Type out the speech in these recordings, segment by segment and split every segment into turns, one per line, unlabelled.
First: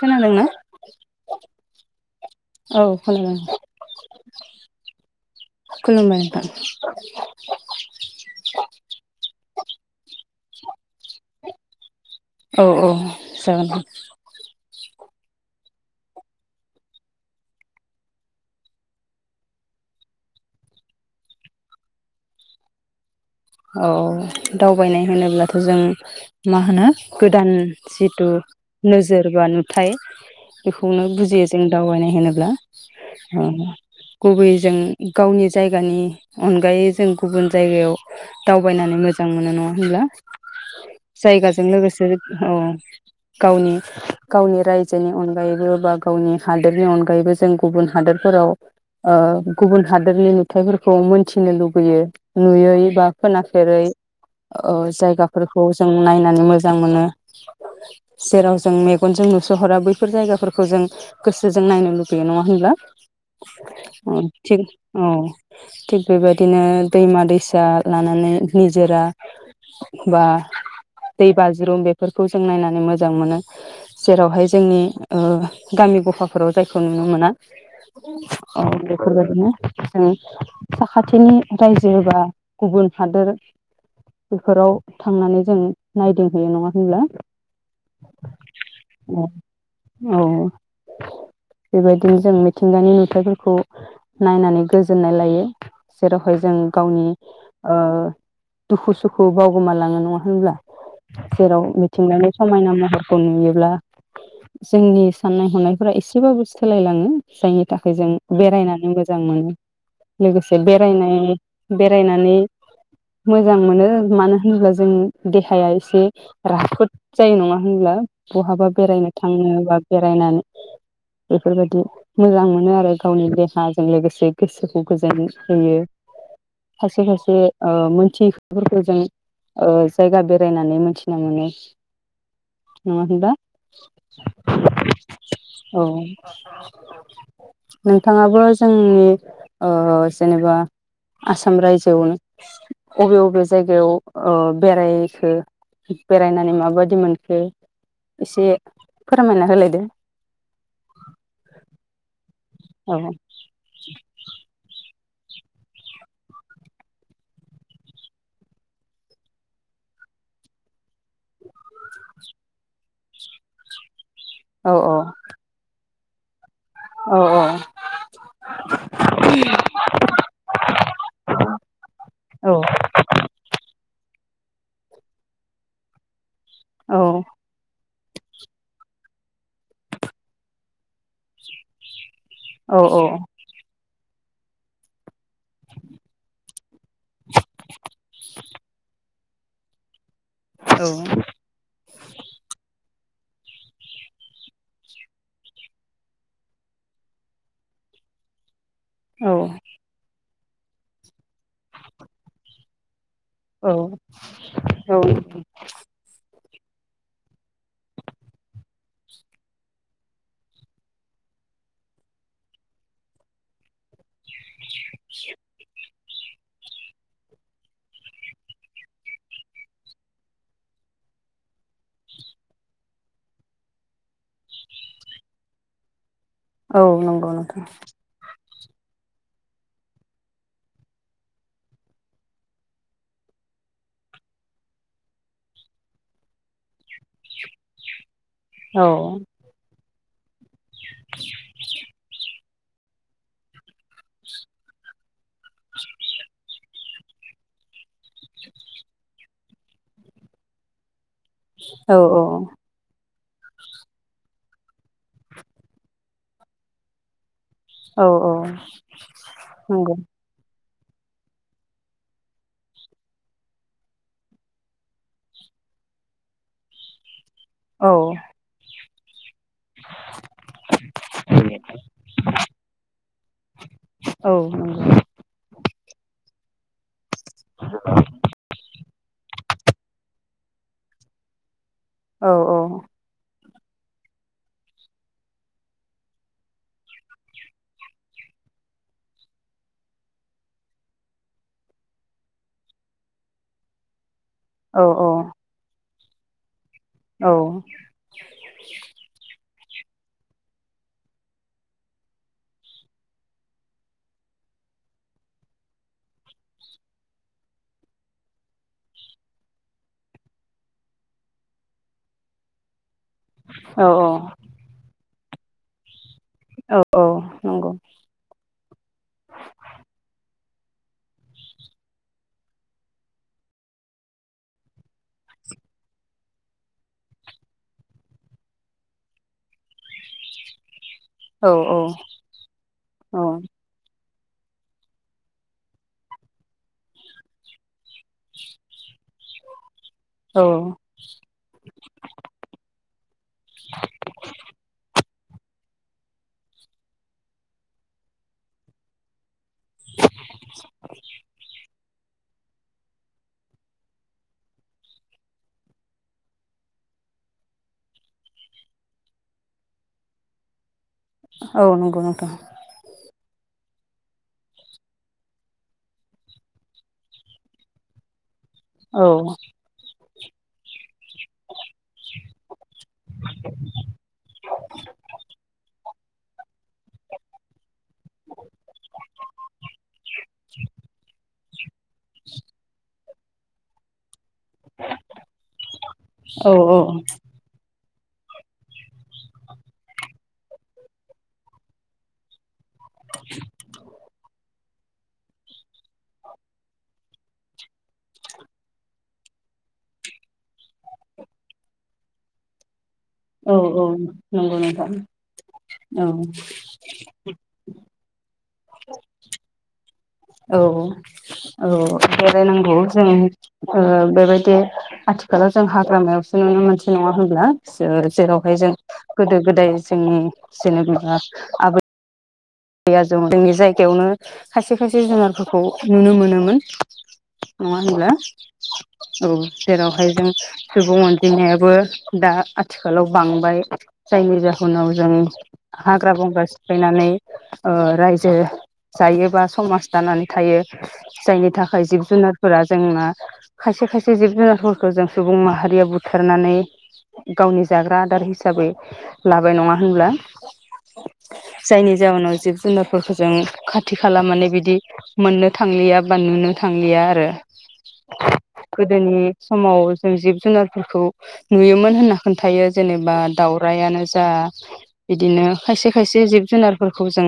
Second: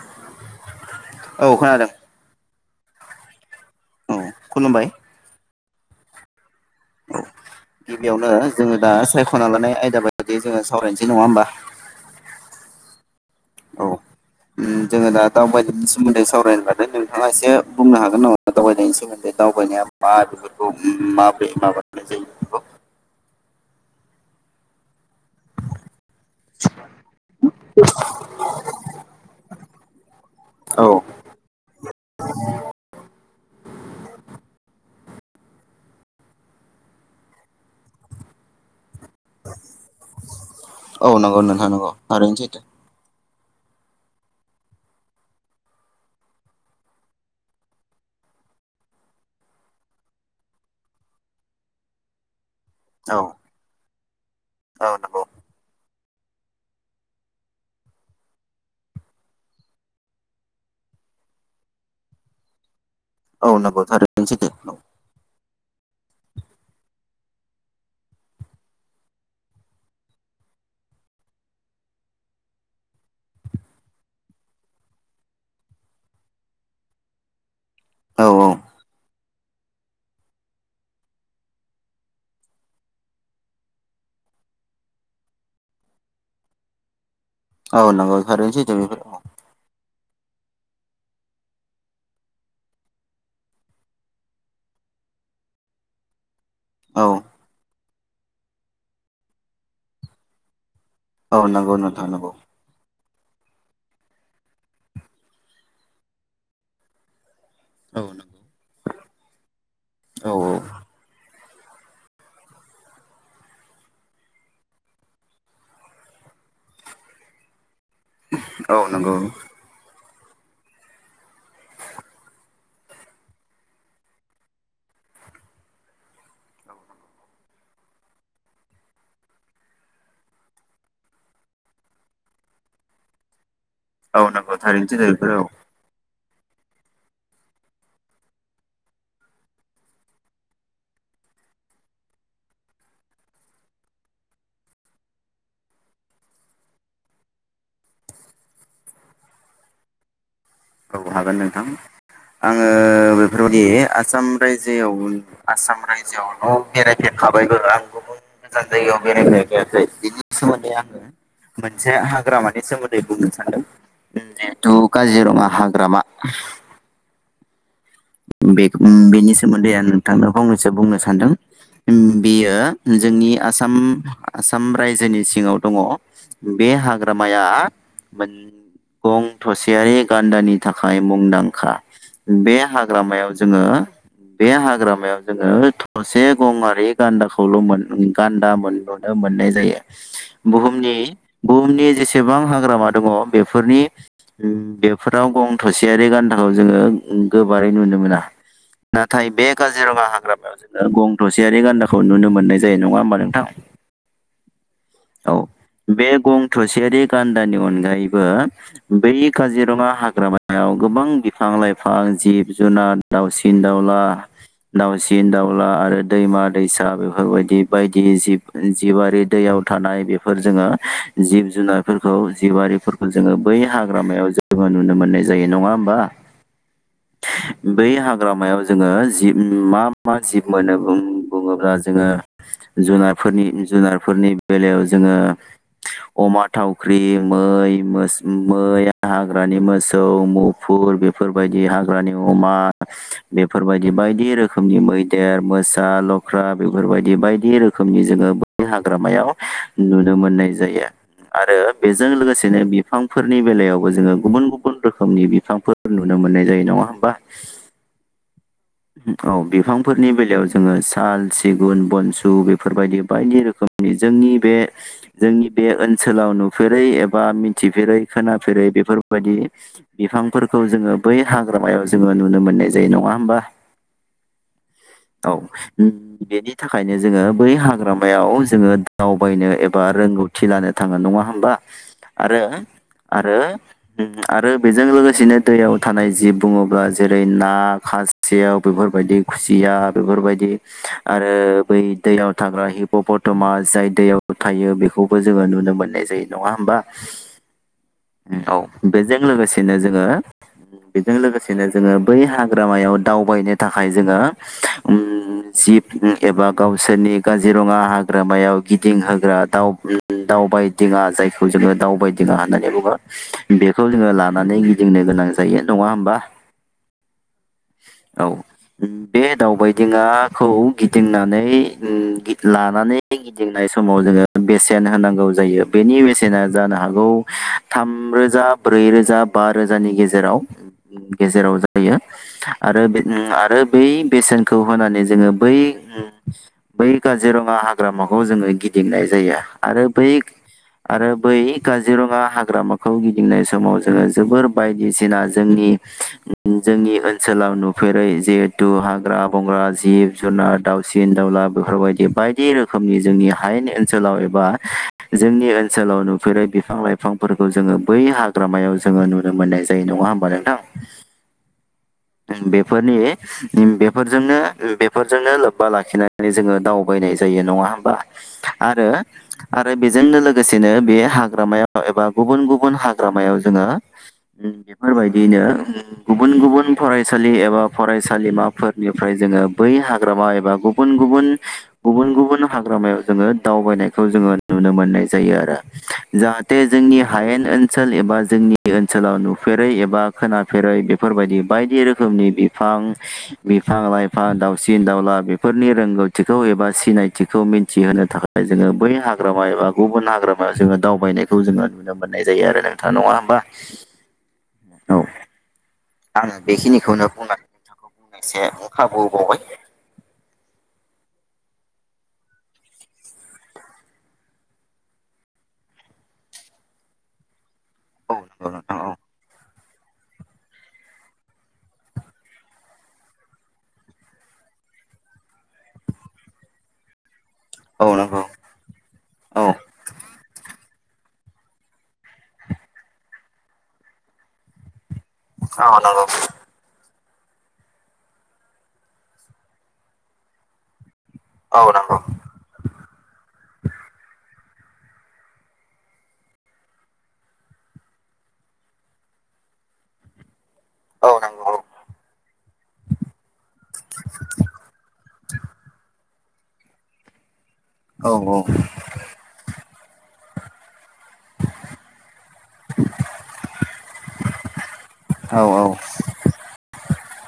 खोनादोंना
औ खोनादों।
औ खोनादों।
औ खुलुमबाय।
खुलुमबाय नोंथां।
गिबियावनो जोङो दा सायख'ना लानाय। आयदा बायदि जोङो सावरायनोसै नङा होमबा‌
औ औ जागोन‌ नोंथां।
जोङो दा दावबायनायनि सोमोन्दै सावरायनो लादों नोंथाङा एसे बुंनो हागोन नामा दावबायनायनि सोमोन्दै दावबायनाया मा बेफोरखौ माबोरै माबानाय जायो बेखौ
औ दावबायनाय। होनोब्लाथ' जों मा होनो गोदान जिथु नोजोर बा नुथाय
औ
बेखौनो बुजियो जों दावबायनाय होनोब्ला। उम गुबैयै जों गावनि जायगानि अनगायै जों गुबुन जायगायाव दावबायनानै मोजां। मोजां मोनो नङा होनब्ला
औ नंगौ
जायगाजों
नोंथां नंगौ
लोगोसे
थारैनो
औ।
सैथो
गावनि गावनि रायजोनि अनगायैबो बा गावनि हादोरनि अनगायैबो जों गुबुन हादोरफोराव ओ गुबुन हादोरनि नुथाइफोरखौ मोनथिनो लुबैयो नुयै- बा
औ
खोनाफेरै ओ
औ नंगौ
जायगाफोरखौ जों जों नायनानै मोजां मोनो जेराव जों मेगनजों नुसहरा बैफोर जायगाफोरखौ जों गोसोजों नायनो लुबैयो नङा होनब्ला।
औ नंगौ
[unintelligible]
थारैनो सैथो
औ थिग बेबायदिनो दैमा दैसा लानानै निजोरा बा दै बाज्रुम बेफोरखौ जों नायनानै मोजां मोनो जेरावहाय जोंनि ओ गामि गफाफोराव जायखौ नुनो मोना।
औ
[unintelligible] [unintelligible] जों साखाथिनि रायजो बा गुबुन हादोर बेफोराव थांनानै जों नायदिंहैयो नङा होनब्ला‌।
औ नांगौ थारैनो सैथो बेफोर।
औ बेबायदिनो जों मिथिंगानि नुथायाइफोरखौ नायनानै गोजोननाय लायो जेराव हय जों
औ
गावनि ओ दुखु सुखु बावगोमालाङो नङा होनब्ला।
औ
जेराव
नंगौ नोंथां
मिथिंगानि
नंगौ
समायना महर। खौ नुयोब्ला जोंनि साननाय हनायफोरा एसेबाबो सोलायलाङो। जायनि थाखाय
औ
जों
नंगौ
बेरायनानै मोजां मोनो
औ
लोगोसे बेरायनाय बेरायनानै मोजां मोनो मानो होनब्ला जों देहाया एसे राफोद जायो नङा। मानो होनब्ला बहाबा
औ
बेरायनो
नंगौ
थांनोबा। बेरायनानै बेफोरबायदि मोजां मोनो आरो गावनि देहाजों लोगोसे गोसोखौ गोजोन होयो। सासे फासे मोनथिफोरखौ जों जायगा बेरायनानै मोनथिना मोनो नङा होनबा।
औ नंगौ थारैनो [unintelligible] औ
नोंथाङाबो जोंनि ओ जेनोबा। आसाम रायजोआवनो अबे बबे जायगायाव ओ बेरायखो बेरायनानै माबादि मोनखो एसे फोरमायना होलाय दे।
औ हागोन नोंथां। आङो
औ
बेफोरबायदि आसाम रायजोआव आसाम रायजोआवल बेरायफेरखाबायबो आं गुबुन गोजान जायगायाव बेरायफेरखायाखै बिनि सोमोन्दै आङो मोनसे हाग्रामानि सोमोन्दै बुंनो सानदों
औ
जिहेथु काजिरङा हाग्रामा
औ औ।
बे बेनि सोमोन्दै आं नोंथां फंनैसो बुंनो सानदों बेयो
औ
जोंनि आसाम आसाम रायजोनि सिङाव दङ बे
औ
हाग्रामाया मोन गं थसेयारि गान्दानि थाखाय थाखाय मुंदांखा बे
औ
हाग्रामा हाग्रामायाव जोङो बे हाग्रामायाव जोङो थसे गंआरि गान्दाखौल मोन गान्दा मोनल मोननाय जायो बुहुमनि बुहुमनि जेसेबां हाग्रामा दंङ बेफोर नि बेफोराव गं थसेरि गान्दाखौ जोङो गो गोबारै नुनो मोना नाथाय
औ
बे काजिरङा हाग्रामायाव गं थसेयारि गान्दाखौ नुनो मोननाय जायो नङा होमबा नोंथां
औ औ।
थसियारि गान्दानि अनगायैबो बै काजिरङा हाग्रामायाव गोबां बिफां लाइफां जिब जुनाद दाउसिन दाउला दाउसिन दाउला आरो। दैमा दैसा बेफोरबायदि बायदि जिब जिउआरि दैयाव थानाय बेफोर जोङो जिब जुनारफोरखौ जिबिफोरखौ जोङो बै हाग्रामायाव जोङो नुनो मोननाय जायो नङा होमबा
औ नंगौ नोंथां।
बै हाग्रामायाव जोङो जिब मा मा जिब मोनो बुङोब्ला जोङो जुनारफोरनि जुनारफोरनि बेलायाव जोङो अमा थावख्रि मै मोसौ मै
औ
हाग्रानि मोसा औ मुफुर बेफोरबायदि हाग्रा बेफोरबायदि बायदि रोखोमनि मैदेर मोसा लख्रा बेफोरबायदि बायदि रोखोमनि जोङो बै हाग्रामायाव नुनो मोननाय जायो। आरो
औ
बेजों लोगोसेनो बिफां फोरनि बेलायावबो जोङो गुबुन गुबुन रोखोमनि बिफांफोर नुनो मोननाय जायो नङा होमबा।
औ औ।
औ
नंगौ
बिफांफोरनि बेलायाव जो -ङो साल सिगुन बनसु बेफोरबायदि बायदि रोखोमनि जोंनि बे जोंनि बे ओनसोलाव नुफेरै बा
औ
मिथिफेरै खोनाेफेरै बेफोर बायदि बिफांफोरखौ जोङो बै हाग्रामायाव जोङो नुनो मोननाय जायो नङा होमबा।
औ नंगौ
औ। बेनि थाखायनो जोङो बै हाग्रामायाव जोङो दावबायनो एब बा रोंगौथि लानो थाङो नङा होमबा।
औ
आरो आरो आरो बेजों लोगोसेनो दैयाव थानाय जिब बुङोब्ला जेरै ना खासेव बेफोरबायदि खुसिया बेफोरबायदि आरो बै दैयाव थाग्रा हिप पतमा जाय दैयाव थायो बेखौबो जोङो नुनो मोनो। नाय जायो नङा होमबा?
औ।
-नो जोङो बेजों लोगोसेनो जोङो बै हाग्रामायाव दावबायनो थाखाय जोङो ओम जिब एबा गावसोरनि काजिरङा हाग्रामायाव गिदिंहोग्रा दाव ओम दावबायदिङा जायखौ जोङो दावबायदिङा होननानै बुङो। बेखौ
औ
जोङो लानानै गिदिंनो गोनां जायो नङा होमबा।
औ औ नंगौ।
बे दावबायदिङा -ङाखौ गिदिंनानै ओम लानानै गिदिंनाय समाव जोङो बेसेन होनांगौ जायो बेनि बेसेना जानो हागौ थामरोजा ब्रै रोजा बा रोजानि गेजेराव
औ
गेजेराव जायो आरो बे नों बै बेसेनखौ होनानै जोङो बै ओम बै काजिरङा हाग्रामाखौ जोङो गिदिंनाय जायो। आरो बै
औ
आरो बै काजिरङा हाग्रामा होम फिननाय समाव जोङो जोबोर बायदिसिना जोंनि जोंनि ओनसोलाव नुफेरै जिहेतु हाग्रा बंग्रा जिब जुनार दावसिन दाउला बेफोरबायदि बायदि रोखोमनि जोंनि हायेन ओनसोलाव एबा जोंनि ओनसोलाव नुफेरै बिफां लाइफांफोरखौ जोङो बै हाग्रामायाव जोङो नुनो मोननाय जायो नङा होमबा नोंथां।
औ नंगौ नोंथौ।
बेफोरनि बेफोरजोंनो बेफोरजोंनो लोब्बा लाखिनानै जोङो दावबायनाय जायो नङा होमबा। आरो
औ
आरो बेजो जोंनो लोगोसेनो बेयो हाग्रामायाव एबा गुबुन गुबुन हाग्रामायाव जोङो बेफोरबायदियैनो ओम गुबुन गुबुन फरायसालि एबा फरायसालिमाफोरनिफ्राय जोङो बै हाग्रामा एबा गुबुन गुबुन गुबुन गुबुन हाग्रामायाव जोङो दावबायनायखौ जोङो नुनो मोननाय जायो आरो
औ
जाहाथे
औ
जोंनि हायेन ओन सोल एबा जोंनि ओनसोलाव नुफेरै एबा खोनाफेरै बेफोरबादि बायदि रोखोमनि बि फां बिफां लाइफां दाउ सिन दावला बेफोरनि रोंगौथिखौ एबा सिनायथिखौ मिन्थिहोनो थाखाय जोङो बै हाग्रामा एबा गुबुन हाग्रामायाव जोङो दावबायनायखौ जोङो नुनो मोननाय जायो आरो नों
औ औ नंगौ नोंथां
औ
औ।
से ओंखाबोबावबाय।
औ औ ओ बेरायनांगौ जों ओ बेबायदि आथिखालाव जों हाग्रामायावसो नुनो मोनसै नङा होमब्ला? जो
औ नंगौ
जेरावहाय जों
नोंथां औ
गोदो गोदाय जोंनि जेनेबा आबै आबै आजौ जोंनि जायगायावनो खायसे खायसे जुनारफोरखौ नुनो मोनोमोन। नङा
औ
होनब्ला
नंगौ
औ जेरावहाय जों सुबुं अनजिमायाबो दा आथिखालाव बांबाय जायनि जाहोनाव जों हाग्रा बंग्रा सिफायनानै ओ रायजो जायोबा समाज दानानै थायो जायनि
औ
थाखाय
नंगौ
जिब जुनारफोरा जोंना खायसे खायसे जिब जुना रफोरखौ जों सुबुं माहारिया बुथारनानै गावनि जाग्रा आदार हिसाबै लाबाय नङा होनब्ला?
औ नंगौ
जायनि जाउनाव जिब जुनारफोरखौ जों खाथि खाला माने बिदि मोननो थांलिया बा नुनो थांलिया आरो।
औ नंगौ औ
गोदोनि समाव जों जिब जुनारफोरखौ नुयोमोन होनना खोन्थायो जेनेबा दाउराइआनो जा बिदिनो खायसे खायसे जिब जुनार फोरखौ जों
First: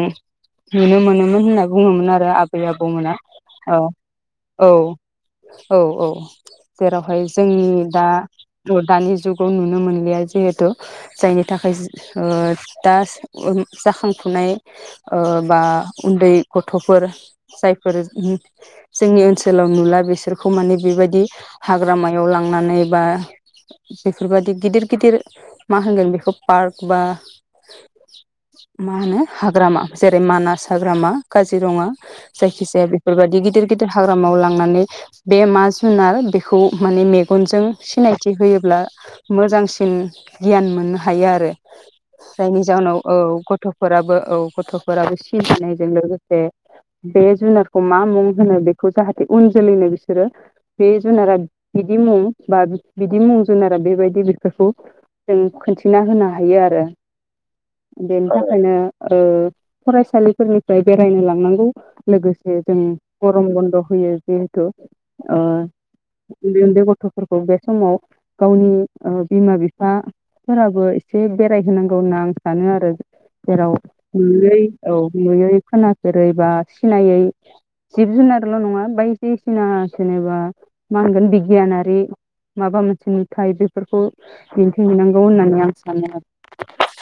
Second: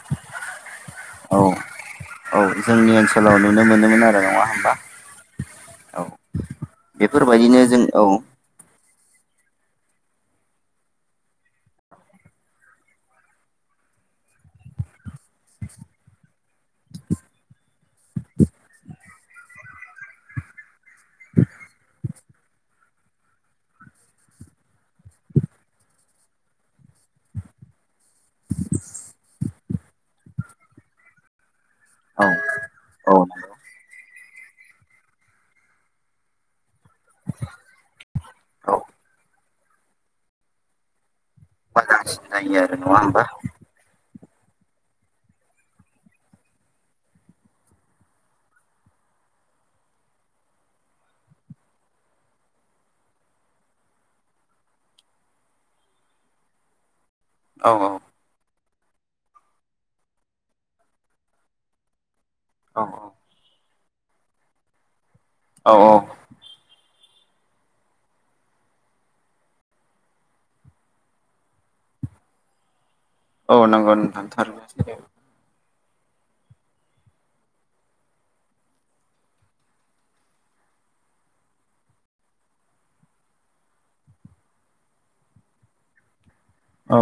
नुनो
औ
मोनोमोन होनना बुङोमोन आरो।
औ
आबै
जोंनि
आबौमोना
ओनसोलाव नुनो
औ
मोनोमोन आरो नङा
औ
होमबा?
औ औ जेरावहाय
बेफोरबायदिनो
जोंनि
जों औ
दा [unintelligible] दानि जुगाव नुनो मोनलिया जिहेथु जायनि थाखाय ओ दा [unintelligible] जाखां फुनाय ओ बा उन्दै गथ'फोर जायफोर ओम जोंनि ओनसोलाव नुला बिसोरखौ माने बेबायदि हाग्रा याव लांनानै बा बेफोरबादि गिदिर गिदिर मा होनगोन बेखौ पार्क बा मा होनो हाग्रामा जेरै मानास हाग्रामा जिरङा
औ
जायखि जाया बेफोरबायदि
नंगौ
गिदिर गिदिर हाग्रामायाव लां माने बे मा जुनार बेखौ माने मेगनजों सिनायथि
औ
होयोब्ला मोजां सिन गियान मोननो हायो आरो
मोजांसिन जायो
जायनि
आरो नङा
जाहोनाव औ
होमबा
गथ' फोराबो औ गथ'फोराबो सिबिनायजों लोगोसे बे जुनारखौ मा मुं होनो बेखौ जाहाथे उन जोलैनो बिसोरो बे जुनारा बिदि मुं बा बिदि मुं जुनारा बेबायदि बेफोरखौ जों खिन्थिना होनो हायो आरो
औ औ
ओनो ओ फरायसालिफोरनिफ्राय बेरायनो लांनांगौ लोगोसे जों
औ
गरम बन्द' होयो जिहेथु ओ
औ
उन्दै उन्दै गथ फोरखौ बे समाव गावनि ओ बिमा बिफाफोराबो एसे बेराय होनोनांगौ होनना आं सानो आरो
औ
जेराव
नंगौ नोंथां थारैनो
नुयै औ
सैथो
नुयै खोनाफेरै बा सिनायै जिब जुनारल' नङा बायदिसिना जेनेबा मा होनगोन बिगियानारि माबा मोनसे नुथाय बेफोरखौ दिन्थिहैनांगौ होननानै आं सानो आरो
औ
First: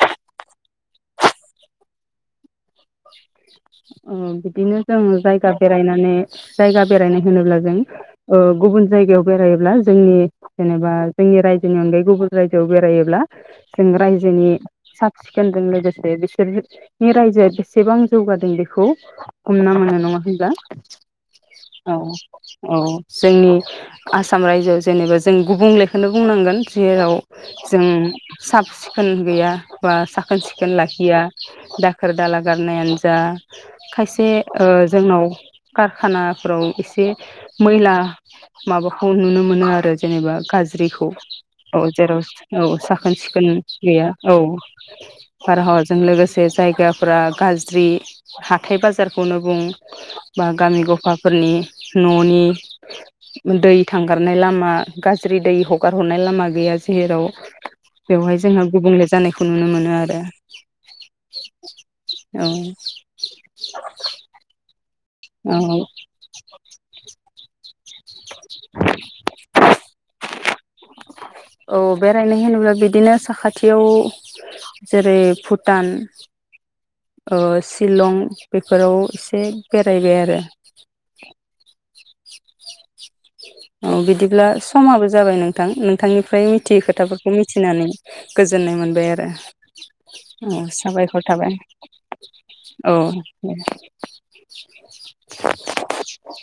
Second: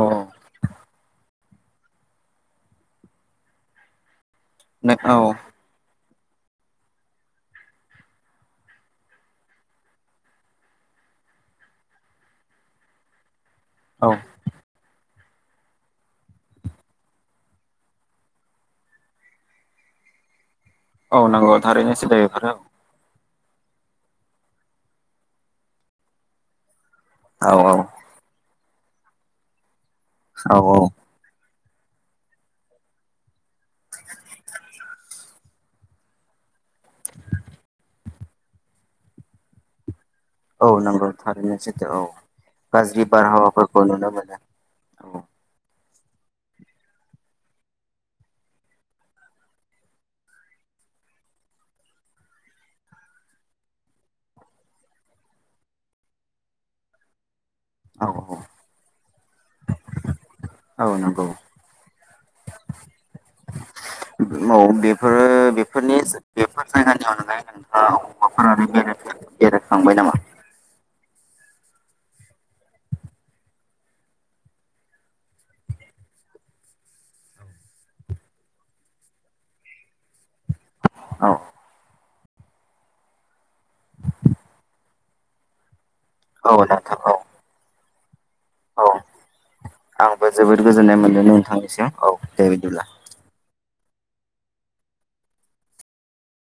उम। बिदिनो जों
औ
जायगा बेरायनानै जायगा बेरायनाय होनोब्ला जों ओ गुबुन जायगायाव बेरायोब्ला जोंनि जेनेबा जोंनि रायजोनि अनगायै गुबुन रायजोआव बेरायोब्ला जों
औ
रायजोनि सा खेनजों लोगोसे बेसोरनि राइजो एसेबां जौगादों बेखौ हमना मोनो नङा होनबा
औ नंगौ थारैनो [unintelligible] सिदाऔ
औ जोंनि आसाम रायजोआव जेनेबा जों गुबुंलेखौनो बुंनांगोन जेराव
औ
जों साफ सिखोन गैया बा साखोन
औ
सिखोन लाखिया दाखोर दाला गारनायानो जा खायसे ओ जोंनाव कारानाफ्राव एसे मैला माबाखौ नुनो मोनो आरो जेनेबा
औ
गाज्रिखौ
नंगौ थारैनो
औ
सैथो
जेराव औ
गाज्रि
साखोन सिखोन
बारहावाफोरखौ नुनो
गैया औ
मोनो औ
बारहावा जों लोगोसे जायगा फोरा गाज्रि हाथाय बाजारखौनो बुं बा गामि गफाफोरनि न'नि दै थांगारनाय लामा गाज्रि दै हगार हरनाय लामा गैया जेराव
औ
बेवहाय जोंहा गुबुंले जानायखौ नुनो मोनो आरो
औ नंगौ
औ।
औ बेफोरो
औ
बेफोरनि बेफोर जायगानि अनगायै औ गवालफारा ओरै बेरायफेर बेरायखांबाय नामा?
औ बेरायनाय होनोब्ला बिदिनो साखाथियाव जेरै भुटान ओ सिलं बेफोराव एसे बेरायबाय आरो।
औ।
औ बिदिब्ला समाबो जाबाय नोंथां नों थांनिफ्राय
औ
मिथियै
नोंथां औ
खोथाफोरखौ मिथिनानै गोजोननाय
औ
मोनबाय आरो
आंबो
औ
जोबोद गोजोननाय
साबायखर
मोनदों
थाबाय
नोंथांनिसिम औ दे बिदिब्ला
औ। [unintelligible]